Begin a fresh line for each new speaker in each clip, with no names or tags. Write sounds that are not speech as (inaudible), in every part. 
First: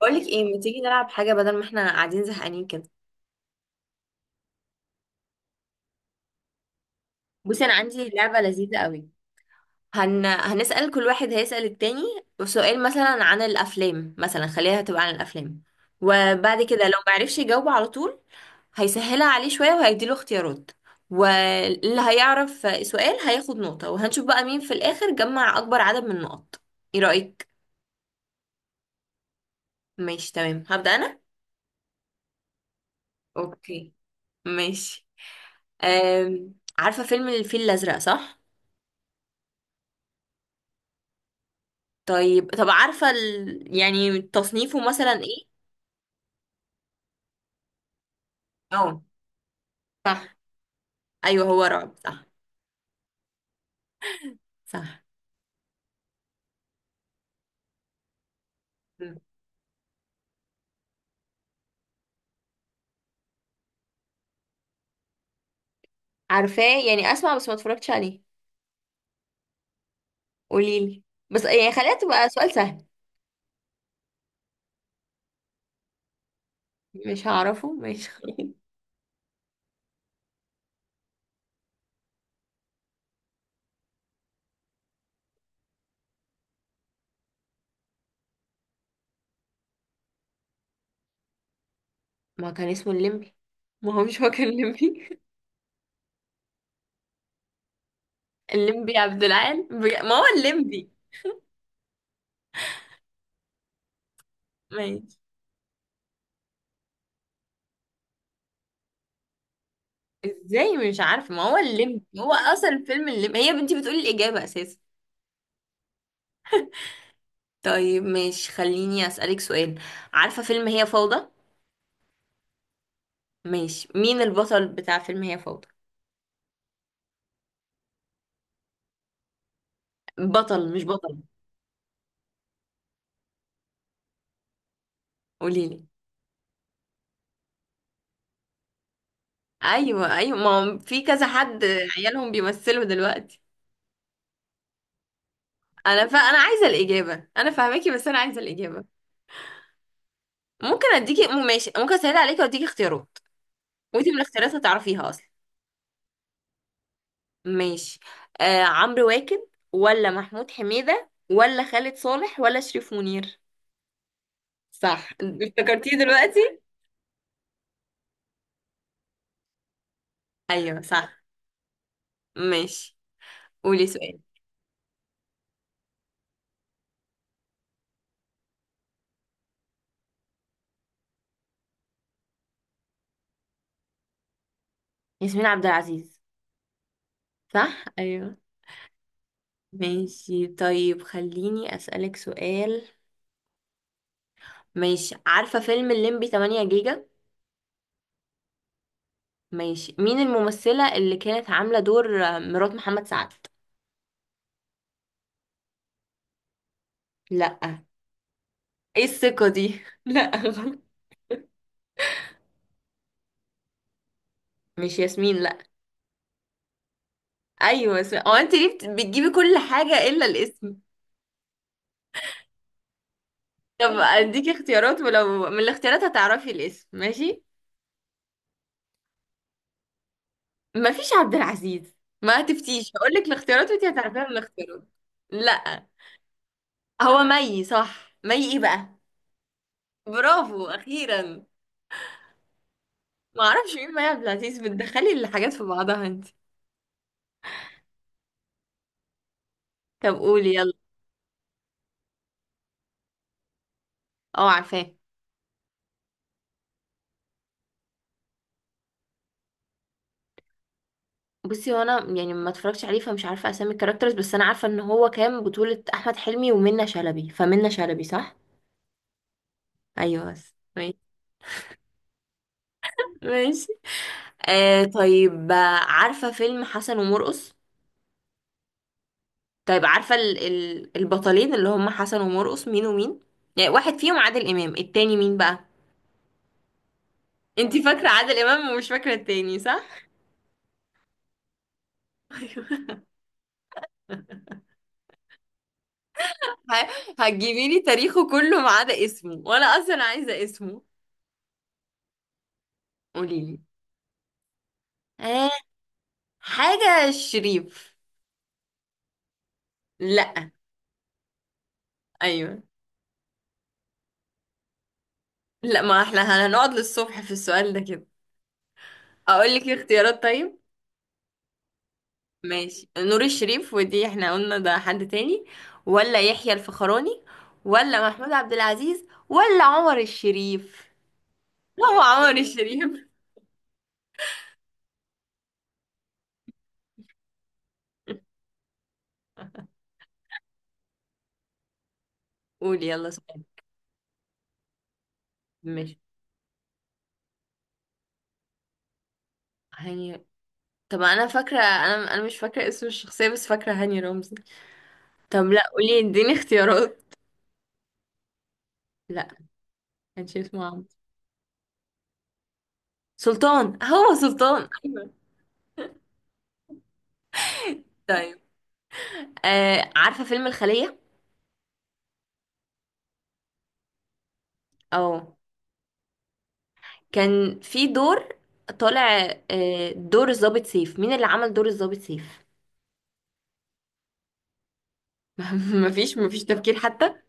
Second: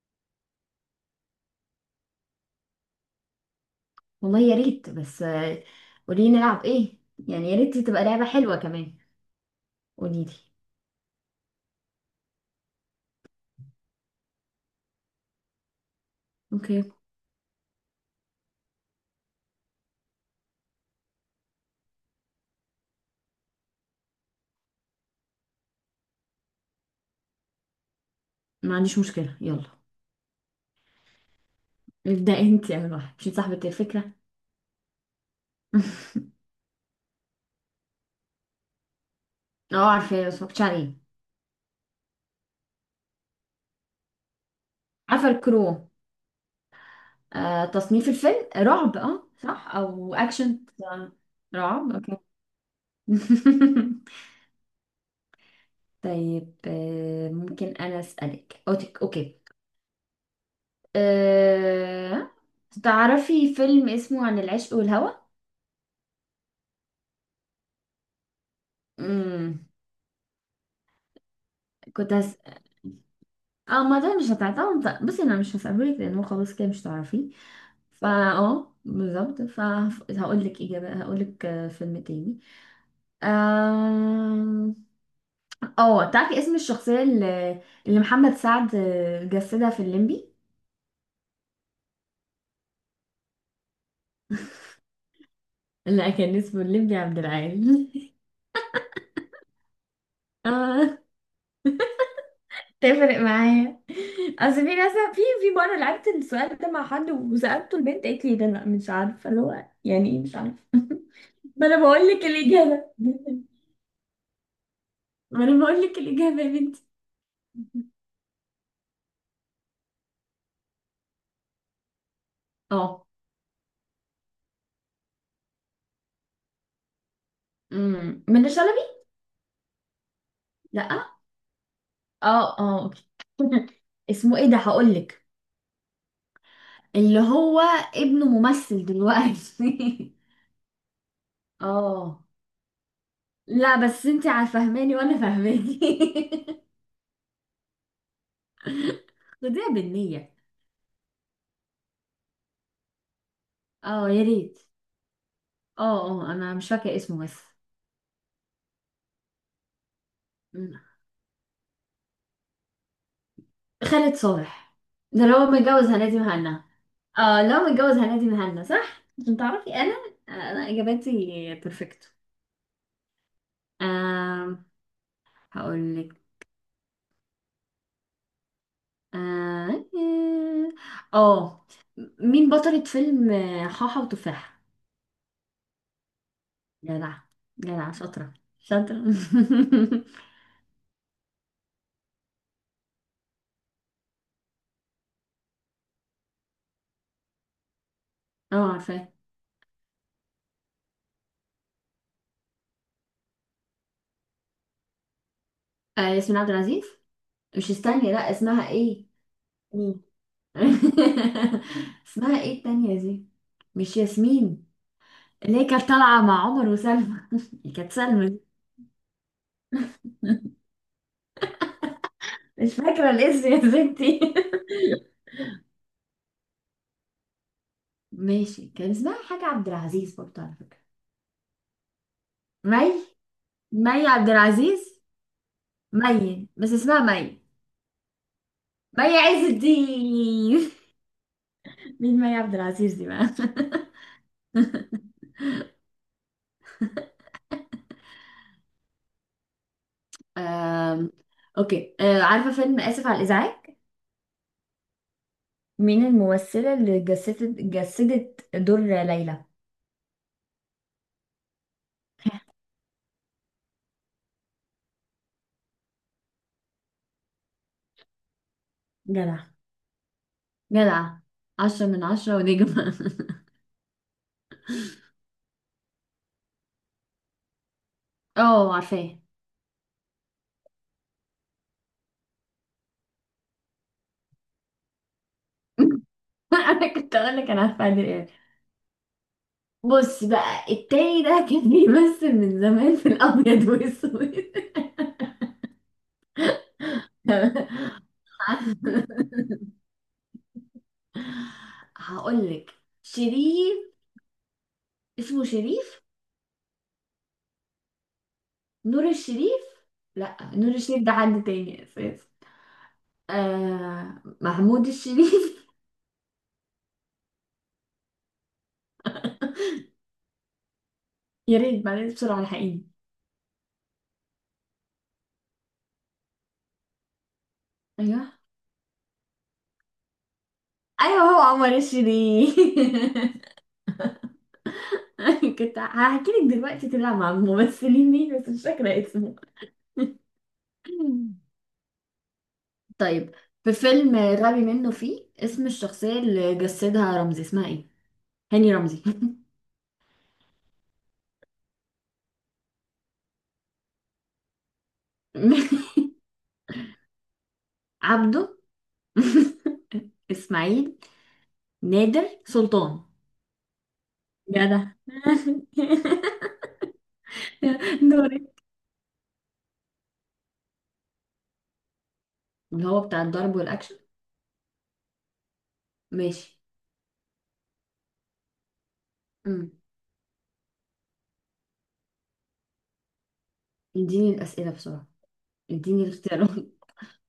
بقولك ايه، ما تيجي نلعب حاجة بدل ما احنا قاعدين زهقانين كده.
والله يا ريت بس، قولي نلعب ايه؟ يعني يا
بصي، انا
ريت تبقى
عندي
لعبة
لعبه
حلوة
لذيذه
كمان.
قوي.
قولي لي.
هنسأل كل واحد، هيسأل التاني سؤال مثلا عن الأفلام. مثلا خليها تبقى عن الأفلام، وبعد
اوكي.
كده لو معرفش يجاوب على طول هيسهلها عليه شوية وهيديله اختيارات، واللي هيعرف سؤال هياخد نقطة، وهنشوف بقى مين في الآخر جمع أكبر عدد من النقط. ايه رأيك؟
ما عنديش مشكلة، يلا
ماشي تمام، هبدأ أنا؟
ابدأ انت، يا واحد مش انت صاحبة
اوكي
الفكرة.
ماشي.
(laughs)
عارفة فيلم الفيل الأزرق صح؟
اه، عارفة، اتفرجت عليه.
طيب، عارفة يعني تصنيفه مثلا
عارفة
ايه؟
الكرو. تصنيف الفيلم رعب،
اه
اه صح، او
صح.
اكشن.
ايوه هو
رعب،
رعب
اوكي.
صح.
(laughs)
صح.
طيب، ممكن انا اسألك اوتك؟
مم.
اوكي. آه تعرفي فيلم اسمه عن العشق والهوى؟
عارفاه يعني، اسمع بس ما اتفرجتش عليه.
امم.
قوليلي، بس يعني خليها
كنت
تبقى سؤال
هسأل.
سهل.
اه، ما ده مش هتعتمد، بس انا مش هسألهولك لان هو خلاص كده مش
مش
تعرفيه.
هعرفه
فا
مش.
اه بالظبط، فهقول لك اجابه، هقول لك فيلم تاني. آم، اه، تعرفي اسم الشخصيه اللي محمد سعد جسدها في الليمبي؟
ما كان اسمه الليمبي؟ ما هو مش هو كان الليمبي؟ (laughs)
لا، كان اسمه الليمبي عبد العال. (laughs)
الليمبي عبد العال ما هو الليمبي.
اه، تفرق معايا. اصل في ناس،
ماشي.
في مره لعبت السؤال ده مع حد وسالته البنت قالت لي ده، لا مش عارفه اللي هو يعني ايه، مش عارفه.
ازاي
(laughs)
مش عارفه؟ ما هو
ما انا
الليمبي،
بقول لك
هو
الاجابه،
اصلا فيلم الليمبي، هي بنتي بتقولي الاجابه اساسا.
ما انا بقول لك الاجابه يا بنتي.
طيب، مش خليني اسالك سؤال. عارفه فيلم هي فوضى؟
اه.
ماشي، مين البطل بتاع فيلم هي فوضى؟
منة شلبي.
بطل مش بطل.
لا. اه، اه، اوكي. (laughs) اسمه ايه ده؟ هقول لك.
قوليلي.
اللي هو ابنه ممثل دلوقتي.
ايوه ايوه، ما هو في كذا
(laughs)
حد
اه،
عيالهم بيمثلوا دلوقتي.
لا بس انت فاهماني وانا فاهماني.
انا عايزه الاجابه، انا فاهماكي بس انا عايزه الاجابه.
(laughs) خديها بالنية.
ممكن اديكي ماشي، ممكن اسهل عليكي واديكي اختيارات،
اه
وانتي من
يا
الاختيارات
ريت.
هتعرفيها اصلا.
اه اه، انا مش فاكره اسمه بس.
ماشي. آه، عمرو واكد ولا محمود
أمم.
حميده ولا خالد صالح ولا شريف منير؟
خالد صالح.
صح،
ده لو متجوز
افتكرتيه
هنادي
دلوقتي.
مهنا. اه، لو متجوز هنادي مهنا صح، عشان تعرفي انا
ايوه
اجاباتي
صح.
بيرفكت.
ماشي، قولي سؤال.
هقول لك. اه. آه. آه، مين بطلة فيلم حاحة وتفاحة؟
ياسمين عبد العزيز.
جدع.
صح
جدع شاطرة.
ايوه.
شاطرة. (laughs)
ماشي طيب، خليني أسألك سؤال. ماشي، عارفة فيلم الليمبي 8 جيجا؟
اه عارفاه.
ماشي، مين الممثلة اللي كانت عاملة دور مرات محمد سعد؟
ياسمين عبد العزيز. مش،
لأ.
استني، لا اسمها
ايه
ايه؟
الثقة دي؟
مين؟
(laughs) لأ غلط.
(laughs) اسمها ايه التانية دي؟ مش ياسمين؟
مش ياسمين
اللي
لأ.
هي كانت طالعة مع عمر وسلمى. (laughs) كانت
أيوة ياسمين،
سلمى
هو
دي.
أنت ليه بتجيبي كل حاجة إلا الاسم؟
مش فاكرة الاسم، يا
طب
ستي.
أديكي
(laughs)
اختيارات، ولو من الاختيارات هتعرفي الاسم ماشي.
ماشي، كان اسمها حاجة عبد العزيز برضه على فكرة.
مفيش عبد العزيز. ما تفتيش،
مي.
هقولك الاختيارات وأنت
مي
هتعرفيها
عبد
من الاختيارات.
العزيز.
لأ.
مي، بس اسمها
هو
مي.
مي صح، مي ايه بقى؟
مي عز
برافو
الدين. (laughs)
اخيرا.
مين مي عبد العزيز دي بقى؟
ما اعرفش
(laughs)
مين مي عبد العزيز، بتدخلي الحاجات في بعضها انت. طب قولي يلا.
آم، اوكي، عارفة فيلم آسف على الإزعاج؟
اه عارفاه.
مين الممثلة اللي جسدت دور ليلى؟
بصي، هو انا يعني ما اتفرجتش عليه فمش عارفه اسامي الكاركترز، بس انا عارفه ان هو كان بطوله احمد حلمي ومنى شلبي، فمنى شلبي صح.
جدع.
ايوه بس ماشي.
جدع. 10 من 10 ونجمة.
ماشي آه، طيب عارفه فيلم حسن ومرقص؟
(laughs) اه عارفاه.
طيب عارفه ال البطلين اللي هم حسن ومرقص مين ومين؟ يعني واحد فيهم عادل امام، التاني مين بقى؟
(laughs) انا كنت اقول لك، انا
انت
عارفه عادل
فاكره
امام.
عادل امام ومش فاكره التاني صح.
بص بقى، التاني ده كان بيمثل من
(laughs)
زمان في الابيض والاسود.
هتجيبي لي تاريخه كله ما
(laughs)
عدا اسمه، وانا اصلا عايزه اسمه.
هقول لك.
قولي لي.
شريف. اسمه
آه،
شريف.
حاجه شريف.
نور الشريف. لا،
لا.
نور الشريف ده حد تاني اساسا.
ايوه.
محمود الشريف.
لا ما احنا هنقعد للصبح في السؤال ده كده، اقول لك الاختيارات طيب؟
(laughs) يا ريت بعدين بسرعة الحقيني.
ماشي، نور الشريف ودي احنا قلنا ده حد تاني، ولا يحيى الفخراني، ولا محمود
ايوه
عبد العزيز، ولا عمر الشريف؟
ايوه، هو عمر
لا هو عمر
الشريف.
الشريف.
(laughs) كنت هحكي لك دلوقتي طلع مع الممثلين مين، بس مش فاكرة اسمه.
قولي يلا
طيب،
سؤال.
في فيلم غبي منه فيه، اسم
ماشي.
الشخصية اللي جسدها رمزي اسمها ايه؟ هاني رمزي.
هاني. طب انا فاكره، انا مش فاكره اسم الشخصيه بس فاكره هاني رمزي. طب لا، قولي
(laughs)
اديني اختيارات.
عبده.
لا.
(laughs)
كانش اسمه عمرو؟
اسماعيل. نادر سلطان.
سلطان، هو سلطان
جدع.
ايوه.
(laughs) (laughs)
طيب
دوري.
آه، عارفة فيلم الخلية؟
اللي هو بتاع الضرب والاكشن.
اه.
ماشي.
كان في دور طالع،
امم
دور الضابط سيف. مين اللي عمل دور الضابط سيف؟
اديني الاسئله بسرعه.
(laughs)
اديني
مفيش
الاختيارات.
تفكير
(laughs)
حتى؟ (laughs)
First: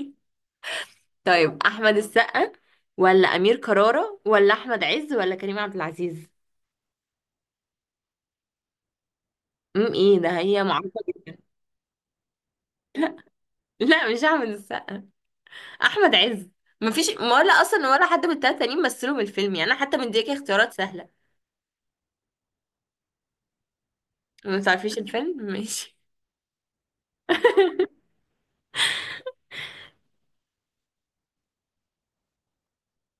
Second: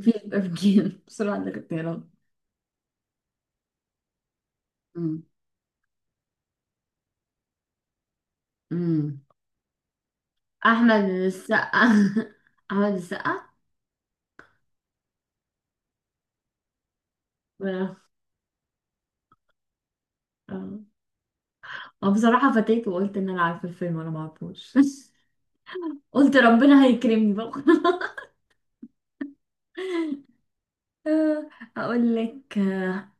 في تفكير بسرعه
طيب احمد
الاختيارات.
السقا، ولا امير كرارة، ولا احمد عز،
امم
ولا كريم عبد العزيز؟
امم
امم، ايه ده، هي معروفة.
احمد السقا. (laughs) احمد السقا.
لا مش احمد السقا. احمد عز. مفيش ولا اصلا
ولا.
ولا حد من التلاتة تانيين مثلوا من الفيلم، يعني انا حتى مديكي اختيارات
اه.
سهله.
أو بصراحه فتيت وقلت ان انا عارفه الفيلم وانا ما
ما
اعرفوش. (laughs)
تعرفيش الفيلم. (laughs) ماشي.
قلت ربنا هيكرمني بقى. (laughs) آه، اقول لك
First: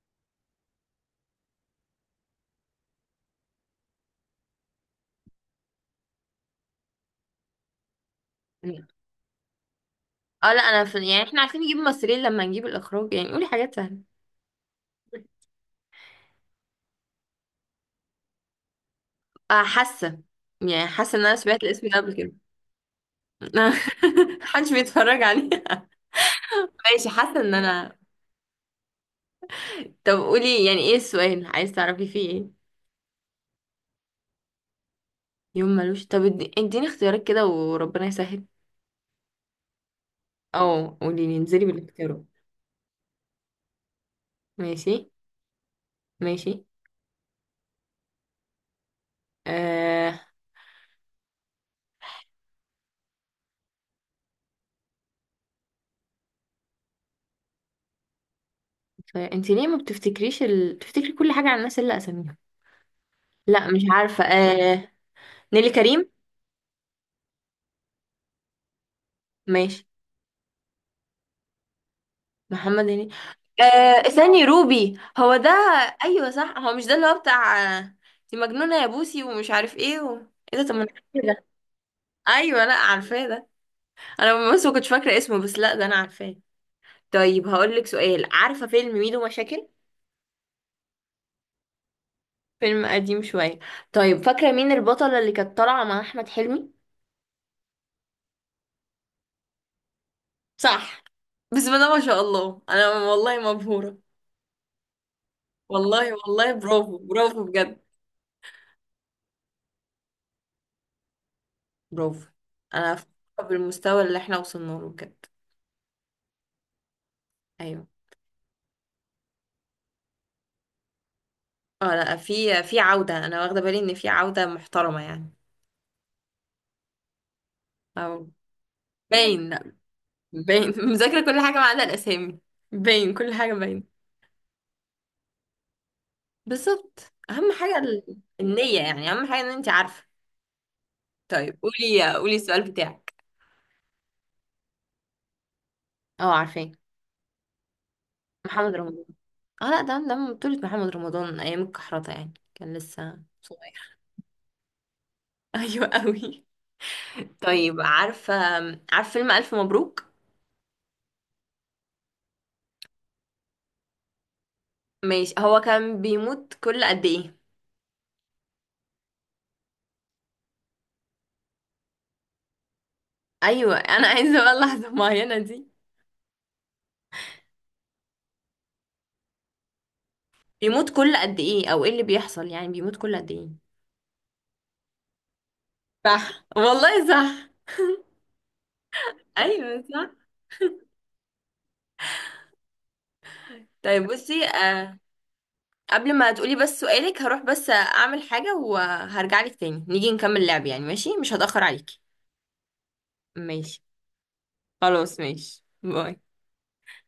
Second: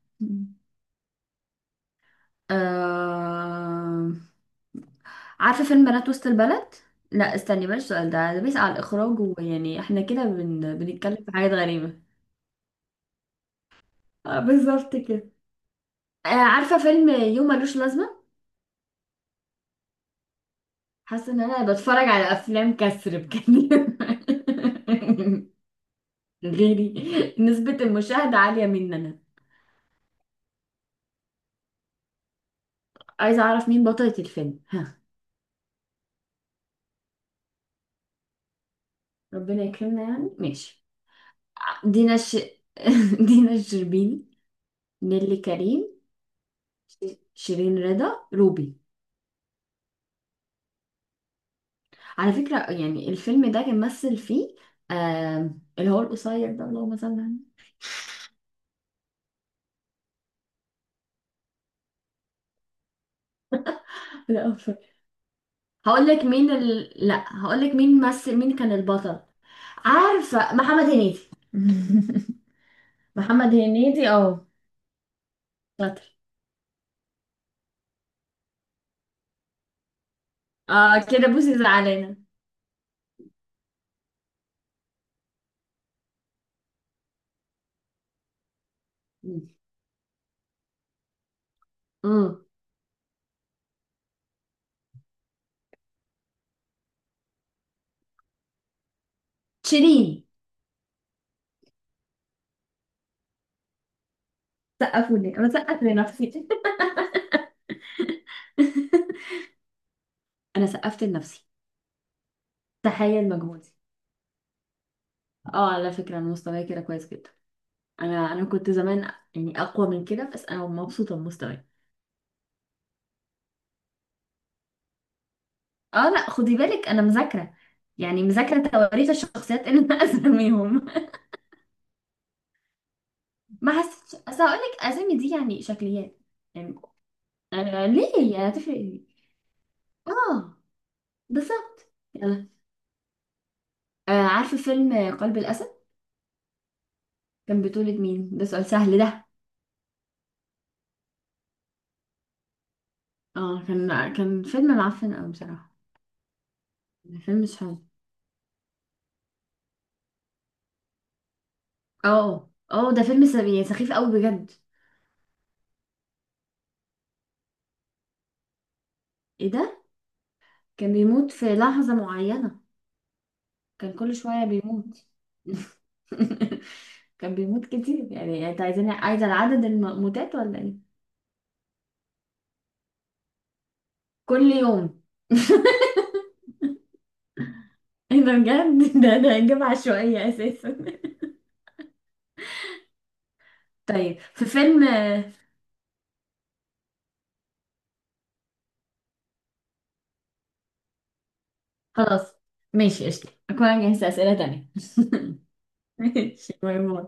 آه... عارفة فيلم بنات وسط البلد؟ لا استني، بلاش السؤال ده بيسأل على الإخراج، ويعني احنا كده
اه لا انا
بنتكلم
يعني
في
احنا
حاجات
عارفين نجيب
غريبة.
ممثلين، لما نجيب الاخراج يعني، قولي حاجات سهله.
بالظبط كده. عارفة فيلم يوم ملوش لازمة؟
حاسه، يعني حاسه ان
حاسة
انا
ان
سمعت
انا
الاسم ده
بتفرج
قبل كده.
على افلام كسر
(laughs)
بجد.
محدش بيتفرج عليه.
(laughs)
(laughs)
غيري.
ماشي، حاسه ان
نسبة
انا.
المشاهدة عالية مننا.
(laughs) طب قولي، يعني ايه السؤال عايز تعرفي فيه ايه؟
عايزة اعرف مين بطلة الفيلم، ها.
يوم ملوش. طب اديني اختيارات كده، وربنا يسهل.
ربنا يكرمنا يعني، ماشي.
اه، قولي لي انزلي
دينا
بالاختيارات.
ش... (laughs) دينا الشربيني.
ماشي.
نيلي كريم.
ماشي.
شيرين رضا، روبي. على فكرة يعني الفيلم ده كان مثل فيه آه اللي هو القصير ده، اللهم صل على النبي.
انت ليه ما بتفتكريش بتفتكري كل حاجة عن الناس اللي اساميهم. لا مش عارفة
(laughs) لا أفر.
نيلي
هقول
كريم.
لك مين لا، هقول لك مين مثل، مين كان البطل.
ماشي.
عارفة محمد هنيدي. (laughs)
محمد هنيدي.
محمد هنيدي
ثاني
اه.
روبي هو ده.
شاطر.
ايوه صح، هو مش ده اللي هو بتاع دي مجنونة يا بوسي ومش عارف ايه ايه ده؟ طب ما انا
اه،
عارفة إيه
كده
ده.
بوسي زعلانة.
ايوه، لا عارفاه ده، انا بس ما كنتش فاكرة اسمه، بس لا ده انا عارفاه. طيب هقول لك سؤال، عارفة فيلم ميدو مشاكل؟
امم.
فيلم قديم شوية. طيب فاكرة مين البطلة اللي كانت طالعة مع احمد حلمي؟
شيرين.
صح. بسم الله ما شاء الله، انا والله مبهورة.
سقفوا لي، انا سقفت
والله
لنفسي.
والله برافو برافو بجد.
(laughs) انا سقفت لنفسي.
برافو. انا
تخيل
فخورة
مجهودي.
بالمستوى اللي احنا وصلنا له بجد.
اه على فكرة انا مستواي كده كويس جدا.
ايوه.
انا كنت زمان يعني اقوى من كده، بس انا مبسوطة بمستواي.
اه لا، في عودة، انا واخدة بالي ان في عودة محترمة يعني.
اه لا، خدي بالك انا مذاكره. يعني
او.
مذاكره تواريخ
باين،
الشخصيات
لا
اللي انا
باين.
اسميهم.
(laughs) مذاكرة كل حاجة ما عدا الاسامي. باين كل حاجة
(laughs) ما
باين.
حسيتش، اصل هقول لك اسامي دي يعني شكليات. يعني،
بالظبط، اهم حاجة
أنا ليه؟ يعني هتفرق
النية،
ايه؟
يعني اهم حاجة ان انت عارفة.
اه
طيب
بالظبط.
قولي،
يلا.
السؤال بتاعك.
عارفه فيلم قلب الاسد.
اه عارفين.
كان بطولة مين؟ ده سؤال
محمد
سهل
رمضان.
ده.
اه لا ده، ده من بطولة محمد رمضان ايام الكحرطة، يعني كان لسه
اه
صغير.
كان فيلم معفن قوي
(laughs)
بصراحه.
ايوه قوي.
فيلم مش حلو.
طيب عارفة، فيلم ألف مبروك؟
اه اه، ده فيلم سخيف، يعني سخيف قوي بجد.
ماشي، هو كان بيموت كل قد ايه؟
ايه ده؟ كان بيموت في لحظه معينه.
ايوه، (laughs)
كان
انا
كل
عايزة
شويه
بقى اللحظة
بيموت.
المعينة
(laughs)
دي.
(laughs) كان بيموت كتير، يعني انت عايزين، عايزه العدد الموتات ولا
بيموت
ايه؟
كل قد ايه، او ايه اللي بيحصل، يعني بيموت كل قد ايه؟
كل يوم.
صح والله صح.
(laughs) ايه ده بجد؟ (laughs) ده اجابه
ايوه صح.
عشوائيه اساسا. (laughs)
طيب
طيب،
بصي
في فيلم.
آه، قبل ما تقولي بس سؤالك، هروح بس اعمل حاجة وهرجع لك تاني نيجي نكمل لعب يعني، ماشي؟ مش هتأخر عليكي.
خلاص ماشي، قشطة، أكون
ماشي،
أنا جهزت أسئلة تانية.
خلاص ماشي،
(laughs)
باي.
ماشي باي باي.